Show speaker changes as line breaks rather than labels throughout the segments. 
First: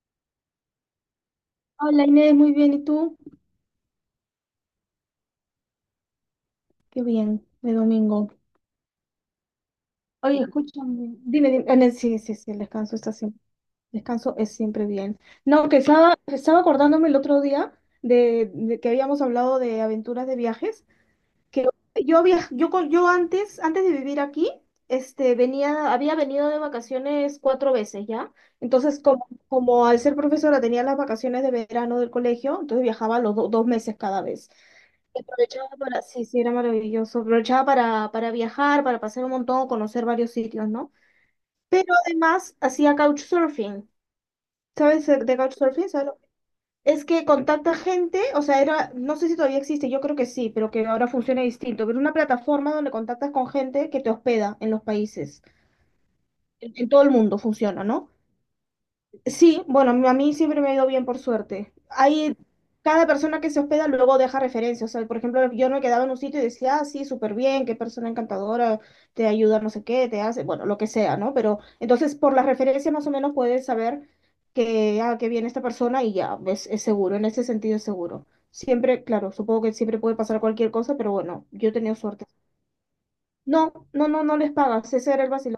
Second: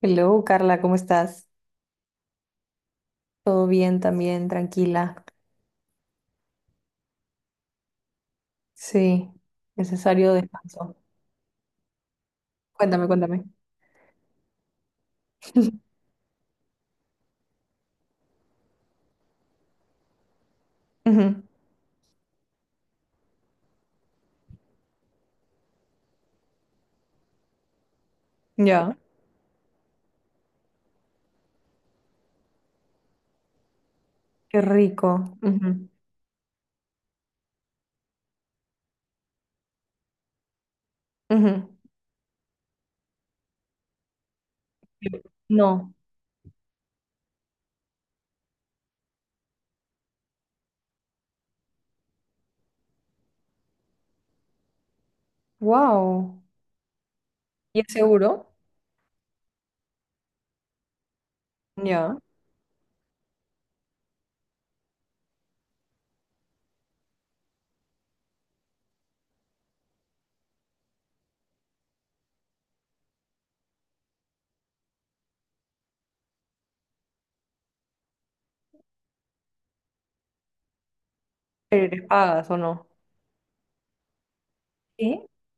Hello, Carla, ¿cómo estás?
Hola Inés, muy bien. ¿Y tú?
¿Todo bien también? Tranquila.
Qué bien, de domingo.
Sí, necesario
Oye,
descanso.
escúchame. Dime, dime. Ah, no, sí, sí, sí, el descanso
Cuéntame,
está siempre,
cuéntame.
descanso es siempre bien. No, que estaba acordándome el otro día de que habíamos hablado de aventuras de viajes,
Ujú.
que yo viaj, yo, con- yo, antes de vivir aquí, había venido de vacaciones cuatro veces, ¿ya?
Ya.
Entonces, como al ser profesora tenía las vacaciones de verano del colegio, entonces viajaba los dos meses cada vez.
Qué rico.
Aprovechaba
Ujú,
para, sí, sí, era maravilloso. Aprovechaba para viajar, para pasar un montón, conocer varios sitios, ¿no?
ujú.
Pero además hacía couchsurfing. ¿Sabes de couchsurfing?
No.
¿Sabes lo que-? Es que contacta gente, o sea, era, no sé si todavía existe, yo creo que sí, pero que ahora funciona distinto. Pero una plataforma donde contactas con gente que te hospeda en los países.
Wow.
En todo el mundo
¿Y
funciona,
es
¿no?
seguro?
Sí, bueno, a mí siempre me ha ido bien, por suerte.
Ya.
Hay, cada persona que se hospeda luego deja referencias. O sea, por ejemplo, yo me quedaba en un sitio y decía, ah, sí, súper bien, qué persona encantadora, te ayuda, no sé qué, te hace, bueno, lo que sea, ¿no? Pero entonces, por las referencias más o menos puedes saber que, ah, que viene esta persona y ya, ves, es seguro, en ese sentido es seguro. Siempre, claro, supongo que siempre puede pasar cualquier cosa, pero bueno, yo he
¿Pero
tenido
eres
suerte.
pagas o no?
No, no, no, no les pagas, ese era
Sí.
el vacilón.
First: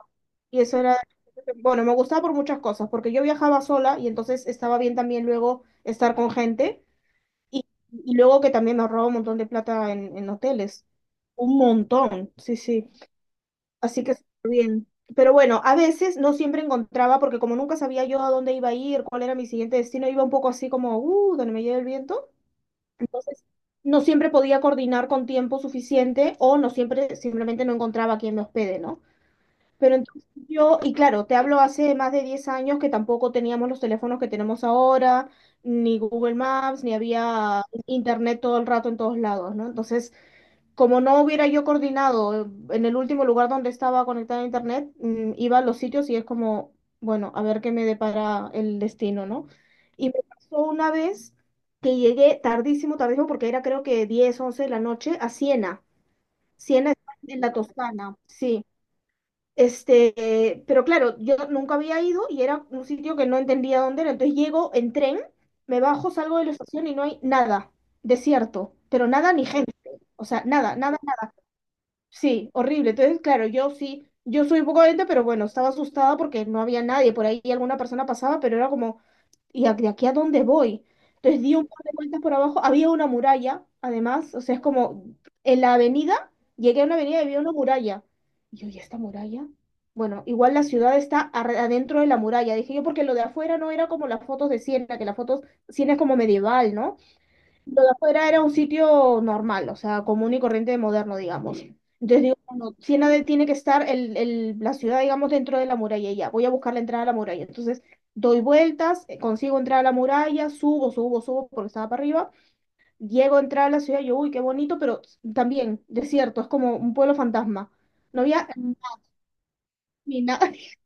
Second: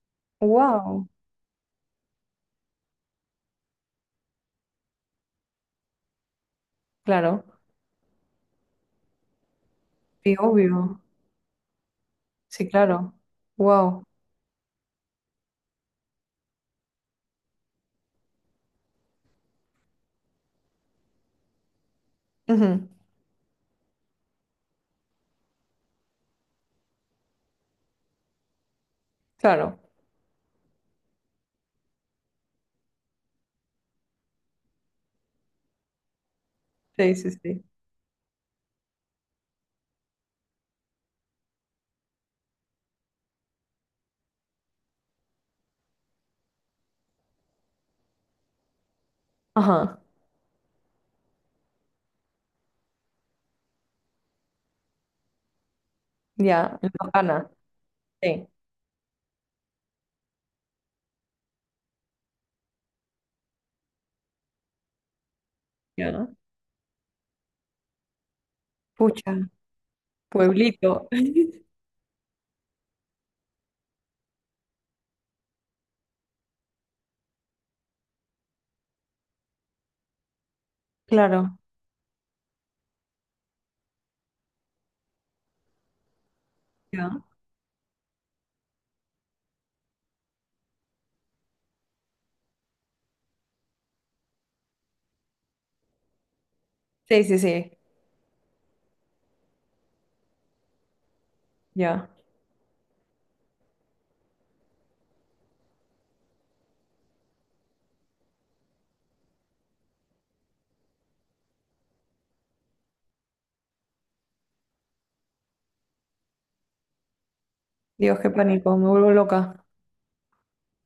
Y eso era,
Wow.
bueno, me gustaba por muchas cosas, porque yo viajaba sola y entonces estaba bien también luego estar con gente
Claro.
y, y luego que también ahorraba un montón de plata en
Sí,
hoteles,
obvio.
un montón, sí,
Sí,
sí.
claro. Wow.
Así que, pero bueno, a veces no siempre encontraba, porque como nunca sabía yo a dónde iba a ir, cuál era mi siguiente destino, iba un poco así como, donde me lleve el viento.
Ujú.
Entonces, no siempre podía coordinar con tiempo suficiente o no siempre, simplemente no encontraba a quien me hospede, ¿no?
Claro.
Pero entonces yo, y claro, te hablo hace más de 10 años que tampoco teníamos los teléfonos que tenemos ahora, ni Google Maps, ni
Sí, sí, sí.
había internet todo el rato en todos lados, ¿no? Entonces, como no hubiera yo coordinado en el último lugar donde estaba conectada a internet, iba a los sitios y es como, bueno, a ver qué me depara el destino, ¿no?
Ajá.
Y me pasó una vez que llegué tardísimo, tardísimo, porque era creo que 10 11 de la noche, a Siena.
Ya. En
Siena está en
Toscana.
la Toscana,
Sí.
sí. Este, pero claro, yo nunca había ido y era un sitio que no entendía dónde era. Entonces llego en tren, me bajo,
Ya.
salgo de la estación y no hay nada, desierto, pero
Pucha.
nada ni gente. O sea, nada, nada,
Pueblito.
nada. Sí, horrible. Entonces, claro, yo sí, yo soy un poco gente, pero bueno, estaba asustada porque no había nadie. Por ahí alguna persona pasaba, pero era como, ¿y de aquí a dónde voy? Entonces di
Claro.
un par de vueltas por abajo, había una muralla, además, o sea, es como en la avenida, llegué a una avenida
Ya.
y había una muralla. Y yo, ¿y esta muralla? Bueno, igual la ciudad está adentro de la muralla, dije yo, porque lo de afuera no era como las fotos de Siena, que las fotos, Siena es como medieval, ¿no?
Sí, sí, sí,
Lo de afuera era un sitio normal, o sea, común y corriente moderno, digamos.
ya.
Entonces digo, bueno, Siena tiene que estar el, la ciudad, digamos, dentro de la muralla y ya. Voy a buscar la entrada a la muralla. Entonces doy vueltas, consigo entrar a la muralla, subo, subo, subo, porque estaba para arriba. Llego a entrar a la ciudad, yo, uy, qué bonito, pero también desierto, es como un pueblo fantasma.
Dios,
No
qué
había
pánico, me vuelvo loca.
ni nada,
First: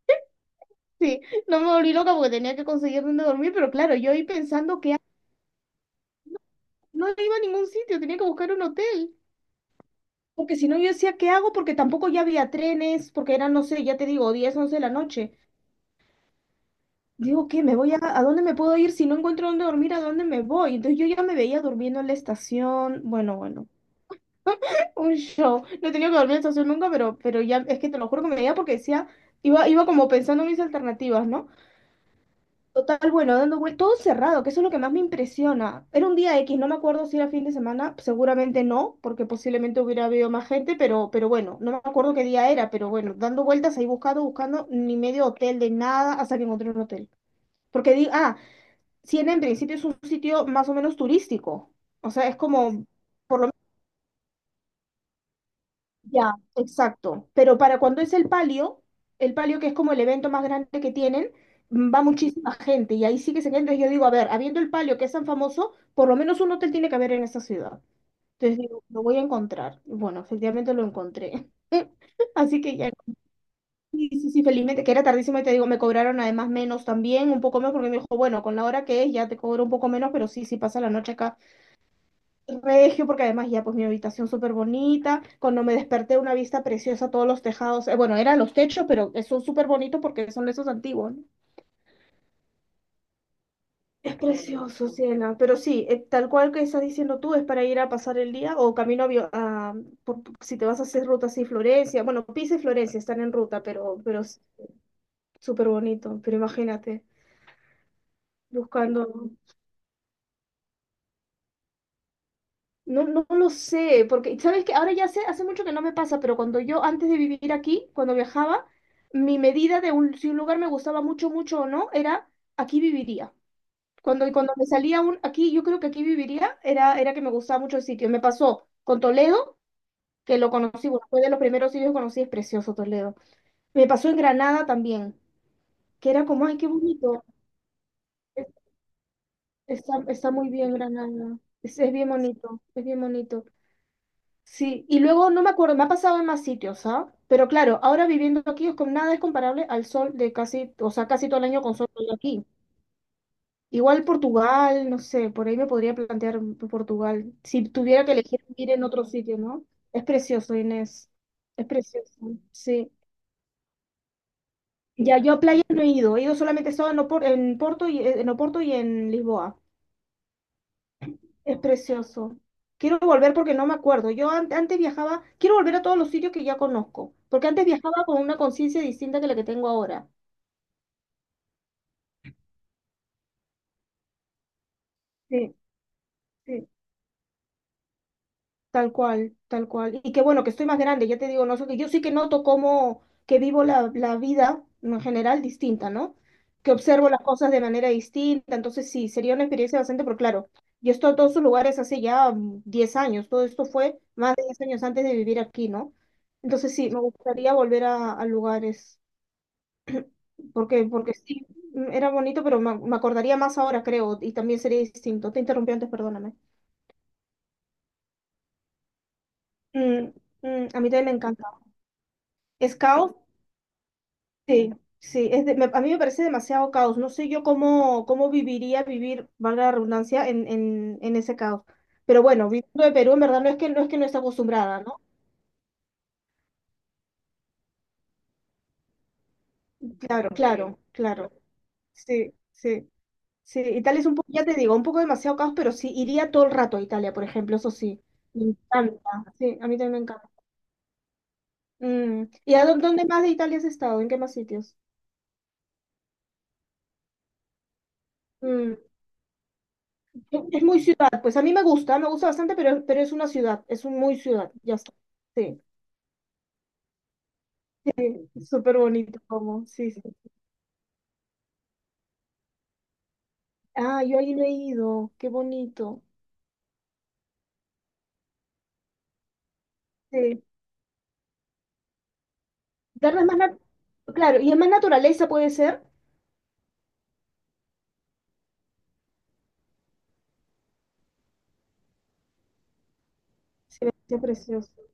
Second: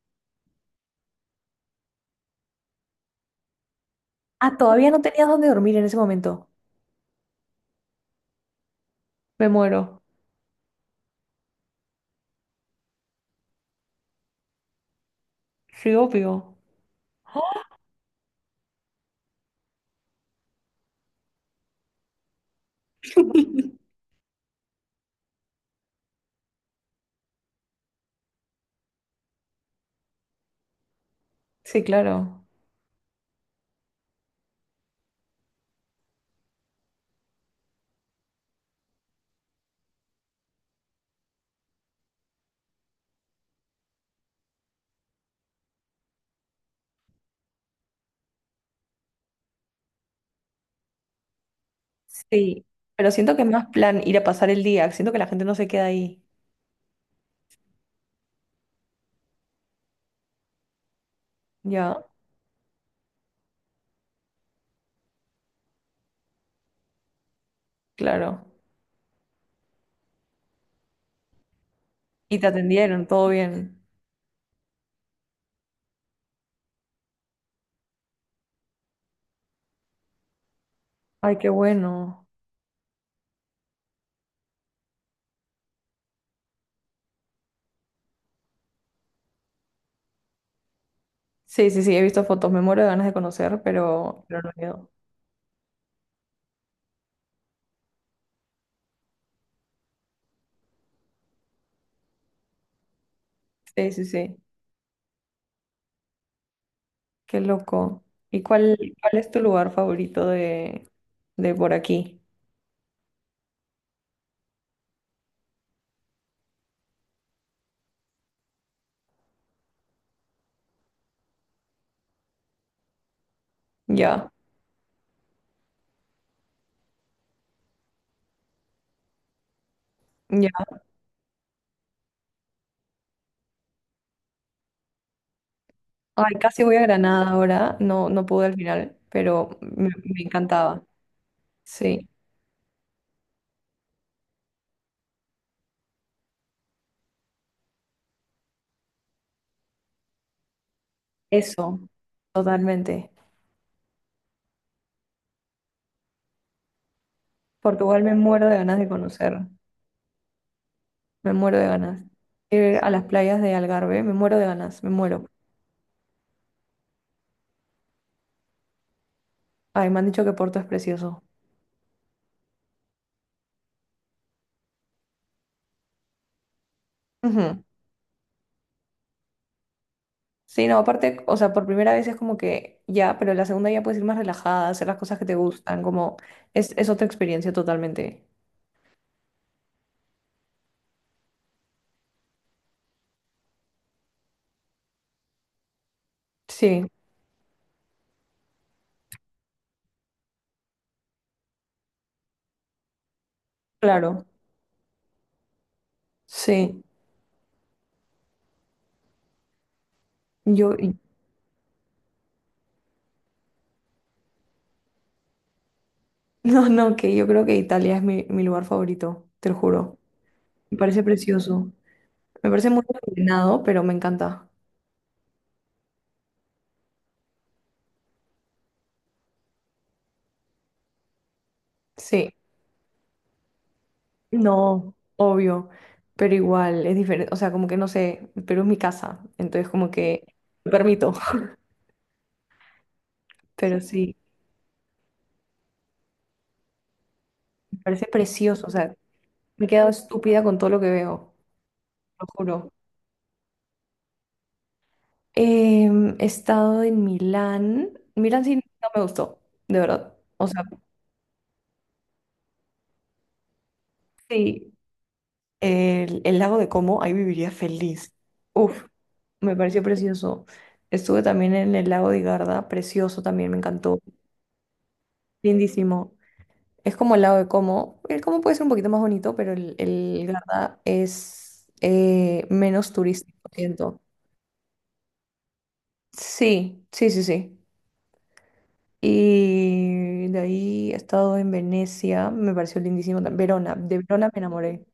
sí, no me volví loca porque tenía que conseguir dónde dormir, pero claro, yo ahí
Ah,
pensando
todavía
que
no tenías dónde dormir en ese momento.
no iba a ningún sitio, tenía que buscar un hotel.
Me muero.
Porque si no, yo decía, ¿qué hago? Porque tampoco ya había trenes, porque eran, no sé, ya te digo, 10 11 de la noche.
Sí, obvio.
Digo, ¿qué? ¿Me voy a dónde me puedo ir? Si no encuentro dónde dormir, ¿a dónde me voy? Entonces yo ya me veía durmiendo en la estación. Bueno, bueno, un show. No he tenido que dormir en la estación nunca, pero ya, es que te lo juro que me veía porque decía, iba, iba como pensando en mis alternativas, ¿no?
Sí, claro.
Total, bueno, dando vueltas, todo cerrado, que eso es lo que más me impresiona. Era un día X, no me acuerdo si era fin de semana, seguramente no, porque posiblemente hubiera habido más gente, pero bueno, no me acuerdo qué día era, pero bueno, dando vueltas ahí buscando, buscando, ni medio hotel de nada hasta que encontré un hotel. Porque di, ah, Siena en principio es un sitio más o menos turístico, o sea, es
Sí,
como,
pero siento
por
que es
lo...
más plan ir a pasar el día. Siento que la gente no se queda ahí.
Ya, exacto. Pero para cuando es el palio que es como el evento más grande que tienen, va
Ya,
muchísima gente y ahí sí que se queda. Entonces yo digo, a ver, habiendo el palio que es tan famoso, por lo menos un hotel tiene que haber en esta ciudad.
claro.
Entonces digo, lo voy a encontrar. Y bueno, efectivamente lo encontré.
¿Y te
Así que ya,
atendieron, todo bien?
sí, sí, sí, felizmente, que era tardísimo y te digo, me cobraron además menos también, un poco menos, porque me dijo, bueno, con la hora que es ya te cobro un poco menos, pero sí, sí pasa la noche acá
Ay, qué bueno.
regio, porque además ya pues mi habitación súper bonita, cuando me desperté una vista preciosa, todos los tejados, bueno, eran los techos, pero son súper bonitos porque son esos antiguos, ¿no?
Sí, sí, sí, he visto fotos. Me muero de ganas de conocer,
Es
pero no he
precioso,
ido.
Ciela, pero sí, tal cual que estás diciendo tú, es para ir a pasar el día o camino a, si te vas a hacer ruta así, Florencia, bueno, Pisa y Florencia están en ruta,
Sí, sí,
pero
sí.
es súper bonito, pero imagínate,
Qué loco. ¿Y cuál,
buscando...
cuál es tu lugar favorito de por aquí?
No, no lo sé, porque sabes que ahora ya sé, hace mucho que no me pasa, pero cuando yo antes de vivir aquí, cuando viajaba, mi medida de si un lugar me gustaba mucho, mucho o no, era aquí viviría. Cuando,
Ya,
y cuando me salía un aquí, yo creo que aquí viviría, era que me gustaba mucho el sitio. Me pasó con Toledo, que lo
ya.
conocí, bueno, fue de los primeros sitios que conocí, es precioso Toledo. Me pasó en Granada también, que era
Ay,
como, ay,
casi
qué
voy a
bonito.
Granada ahora, no, no pude
Es...
al final, pero me,
Está,
me
está muy bien
encantaba.
Granada. Es
Sí,
bien bonito, es bien bonito. Sí, y luego no me acuerdo, me ha pasado en más sitios, ¿ah? Pero claro, ahora viviendo aquí es con nada es comparable al sol de casi, o sea, casi todo el año con
eso,
sol de aquí.
totalmente.
Igual Portugal, no sé, por ahí me podría plantear Portugal, si
Portugal,
tuviera que
me
elegir
muero de
ir
ganas
en
de
otro sitio,
conocer,
¿no? Es precioso, Inés.
me muero de
Es
ganas.
precioso,
Ir a
sí.
las playas de Algarve, me muero de ganas, me
Ya
muero.
yo a playas no he ido, he ido solamente he estado en en Porto y en Oporto y en Lisboa.
Ay, me han dicho que Porto es precioso.
Es precioso. Quiero volver porque no me acuerdo. Yo antes viajaba, quiero volver a todos los sitios que ya conozco, porque
Ujú.
antes viajaba con una conciencia distinta que la que tengo ahora.
Sí, no, aparte, o sea, por primera vez es como que ya, pero la segunda ya puedes ir más relajada, hacer las cosas que te
Sí,
gustan, como
sí.
es otra experiencia totalmente.
Tal cual, tal cual. Y que bueno, que estoy más grande, ya te digo, no sé, que yo sí que noto cómo que vivo la vida en general distinta, ¿no? Que
Sí,
observo las cosas de manera distinta, entonces sí, sería una experiencia bastante, pero claro, yo he estado en todos esos lugares hace ya 10 años, todo esto fue
claro,
más de 10 años antes de vivir aquí, ¿no? Entonces
sí.
sí, me gustaría volver a, lugares,
Yo.
porque, porque sí, era bonito, pero me acordaría más ahora, creo, y también sería distinto. Te interrumpí antes, perdóname.
No, no, que yo creo que Italia es mi lugar favorito, te lo juro.
Mm,
Me
a mí
parece
también me encanta.
precioso. Me parece
Es
muy
caos.
ordenado, pero me encanta.
Sí, sí, a mí me parece demasiado caos. No sé yo cómo, cómo viviría vivir, valga la redundancia, en ese caos. Pero
Sí,
bueno, viviendo de Perú, en verdad no es que no esté acostumbrada,
no,
¿no?
obvio, pero igual es diferente. O sea, como que no sé, pero es mi casa, entonces como que
Claro,
me
claro,
permito.
claro. Sí, sí, sí.
Pero
Italia es un
sí,
poco, ya te digo, un poco demasiado caos, pero sí, iría todo el rato a Italia, por ejemplo, eso
me
sí.
parece
Me
precioso. O sea,
encanta. Sí,
me
a
he
mí
quedado
también me encanta.
estúpida con todo lo que veo, lo
¿Y
juro.
dónde más de Italia has estado? ¿En qué más sitios?
He estado en Milán. Milán sí
Mm,
no me gustó, de verdad. O sea,
Es muy ciudad, pues a mí me gusta, bastante, pero es una ciudad, es un muy ciudad,
sí,
ya está. Sí.
el lago de Como, ahí viviría feliz.
Súper
Uf,
bonito
me
como,
pareció
sí, sí.
precioso. Estuve también en el lago de Garda, precioso también, me encantó.
Ah, yo ahí no he ido, qué bonito.
Lindísimo. Es como el lago de Como. El Como puede ser un poquito más bonito, pero el
Sí.
Garda es menos
Darles más,
turístico,
nat-
siento.
claro, y es más naturaleza puede ser.
Sí, sí, sí, sí. Y de ahí he estado en Venecia, me pareció lindísimo. Verona,
Sí,
de
qué
Verona me
precioso.
enamoré.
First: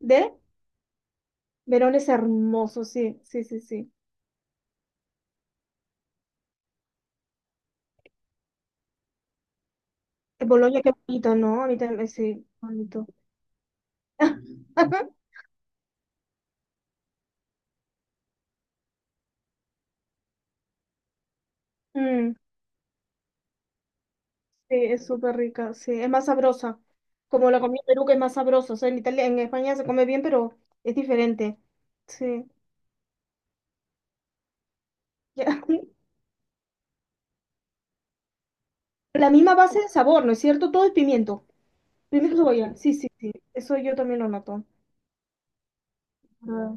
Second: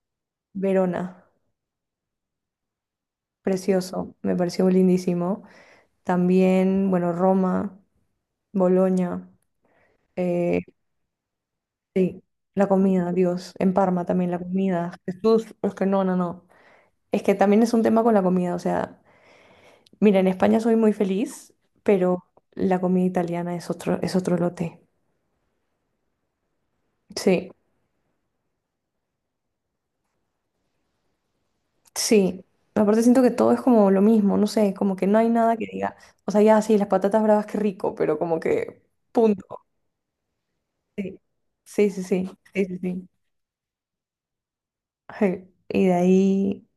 ¿De?
Verona,
Verón es hermoso, sí, sí, sí, sí.
precioso, me pareció lindísimo. También, bueno, Roma, Bolonia,
En
eh,
Bolonia, qué bonito, ¿no? A mí también,
sí,
sí,
la
bonito.
comida, Dios, en Parma también la comida, Jesús, es que no, no, no. Es que también es un tema con la comida, o sea, mira, en España soy muy feliz, pero
Mm,
la comida italiana es otro
sí,
lote.
es súper rica, sí, es más sabrosa.
Sí,
Como la comida en Perú, que es más sabrosa. O sea, en Italia, en España se come bien, pero es diferente.
sí.
Sí.
Aparte siento que todo es como lo mismo, no sé, como que no hay nada
Ya.
que diga, o sea, ya sí, las patatas bravas, qué rico, pero como que,
La misma
punto.
base de sabor, ¿no es cierto? Todo es
Sí,
pimiento.
sí, sí, sí,
Pimiento
sí,
cebolla,
sí,
sí, sí,
sí.
sí, eso yo también lo noto.
Ay, y de ahí...
Ah.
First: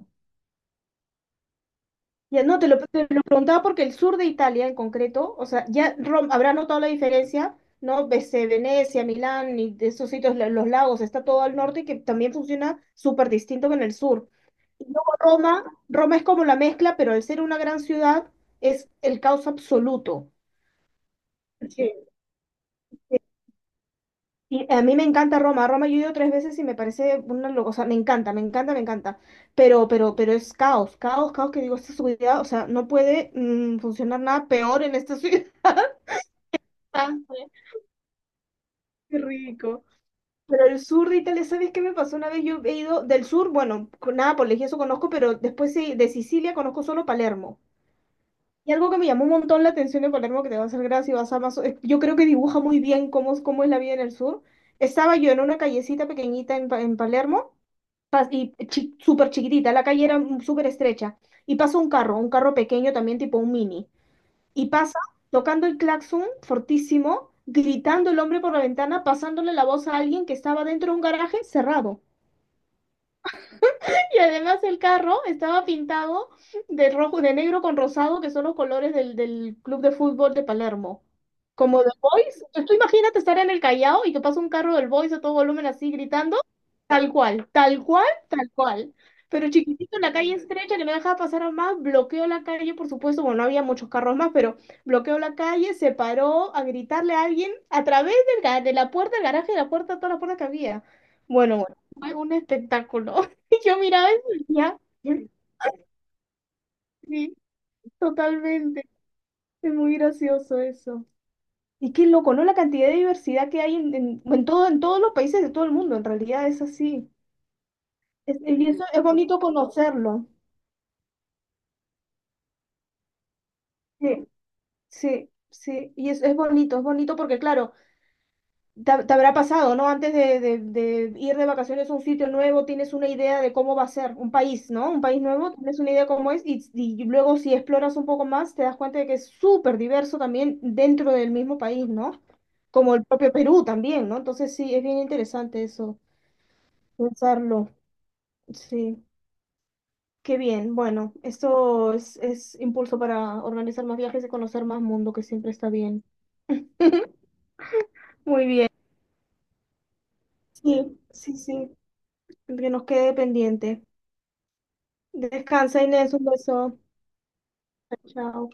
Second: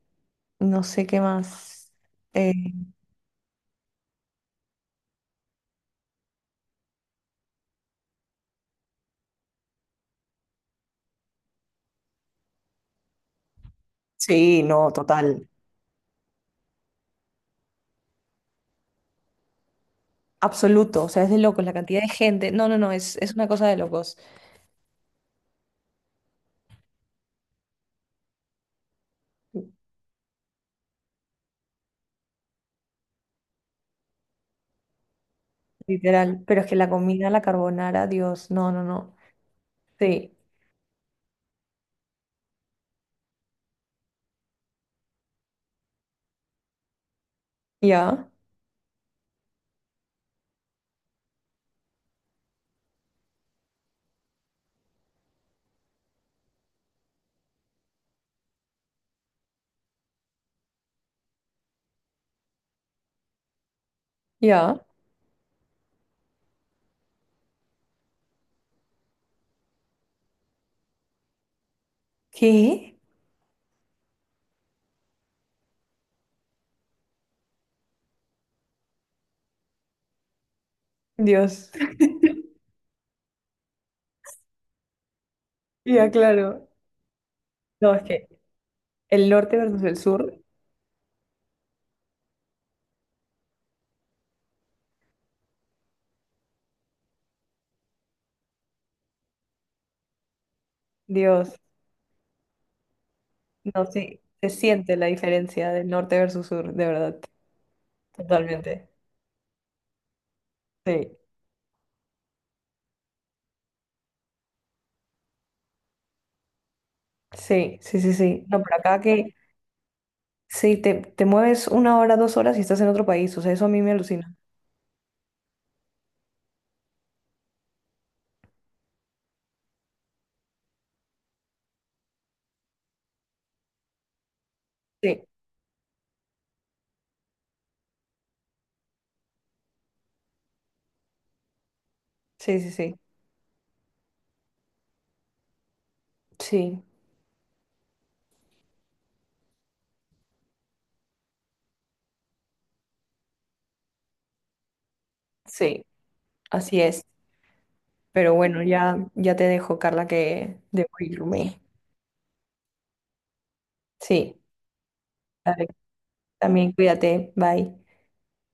No sé qué más.
Ya,
Eh,
no, te lo preguntaba porque el sur de Italia en concreto, o sea, habrá notado la diferencia, ¿no? Venecia, Milán y de esos sitios, los lagos, está todo al norte que también funciona súper distinto que en el sur.
sí,
Y
no,
luego
total.
Roma, Roma es como la mezcla, pero al ser una gran ciudad es el caos absoluto.
Absoluto, o sea, es de locos la cantidad de gente. No, no, no, es una cosa de locos,
Y a mí me encanta Roma. Roma yo he ido tres veces y me parece una locura. O sea, me encanta, me encanta, me encanta. Pero es caos, caos, caos que digo, esta ciudad, o sea, no puede funcionar nada peor en esta ciudad.
literal. Pero es que la comida, la carbonara, Dios, no, no, no.
Qué rico.
Sí,
Pero el sur de Italia, ¿sabes qué me pasó una vez? Yo he ido del sur, bueno, con Nápoles y eso conozco, pero después sí, de Sicilia conozco solo Palermo.
ya,
Y algo que me llamó un montón la atención de Palermo, que te va a hacer gracia y vas a más... es- yo creo que dibuja muy bien cómo es la vida en el sur. Estaba yo en una callecita pequeñita en, en Palermo, súper chiquitita, la calle era súper estrecha, y pasa un carro pequeño también tipo un mini, y
ya.
pasa tocando el claxon fortísimo, gritando el hombre por la ventana, pasándole la voz a alguien que estaba dentro de un garaje cerrado.
¿Qué?
Y además el carro estaba pintado de rojo, de negro con rosado, que son los colores del club de fútbol de Palermo.
Dios.
Como de Boys. Tú imagínate estar en el Callao y que pasa un carro del Boys a todo volumen así
Ya,
gritando.
claro.
Tal cual, tal
No, es
cual,
que
tal cual.
el
Pero
norte versus el
chiquitito, la calle
sur,
estrecha que no dejaba pasar a más, bloqueó la calle, por supuesto, bueno, no había muchos carros más, pero bloqueó la calle, se paró a gritarle a alguien a través de la puerta del garaje, de la puerta, todas las puertas que había.
Dios,
Bueno, bueno, fue un espectáculo. Y yo
no,
miraba
sí,
eso
se
y ya,
siente la diferencia del norte versus sur, de verdad,
sí,
totalmente.
totalmente. Es muy gracioso eso.
Sí,
Y qué loco, ¿no? La cantidad de diversidad que hay en todo, en todos los países de todo el mundo, en realidad es así.
sí, sí, sí, sí. No,
Y
por
eso
acá
es
que
bonito conocerlo.
sí, te mueves 1 hora, 2 horas y estás en otro país. O sea, eso a mí me
Sí,
alucina.
sí, sí. Y es bonito porque, claro, te habrá pasado, ¿no? Antes de ir de vacaciones a un sitio nuevo, tienes una idea de cómo va a ser un país, ¿no? Un país
Sí,
nuevo, tienes una idea cómo es y luego si exploras un poco más, te das cuenta de que es súper diverso también dentro del mismo país, ¿no?
sí, sí, sí.
Como el propio Perú también, ¿no? Entonces sí, es bien interesante eso,
Sí,
pensarlo. Sí, qué bien. Bueno, esto es impulso para organizar más viajes y conocer más mundo, que siempre está
sí,
bien.
así es. Pero
Muy
bueno,
bien.
ya te dejo, Carla, que debo
Sí, sí,
irme.
sí, que nos quede pendiente.
Sí, dale,
Descansa, Inés, un
también
beso.
cuídate. Bye.
Chao.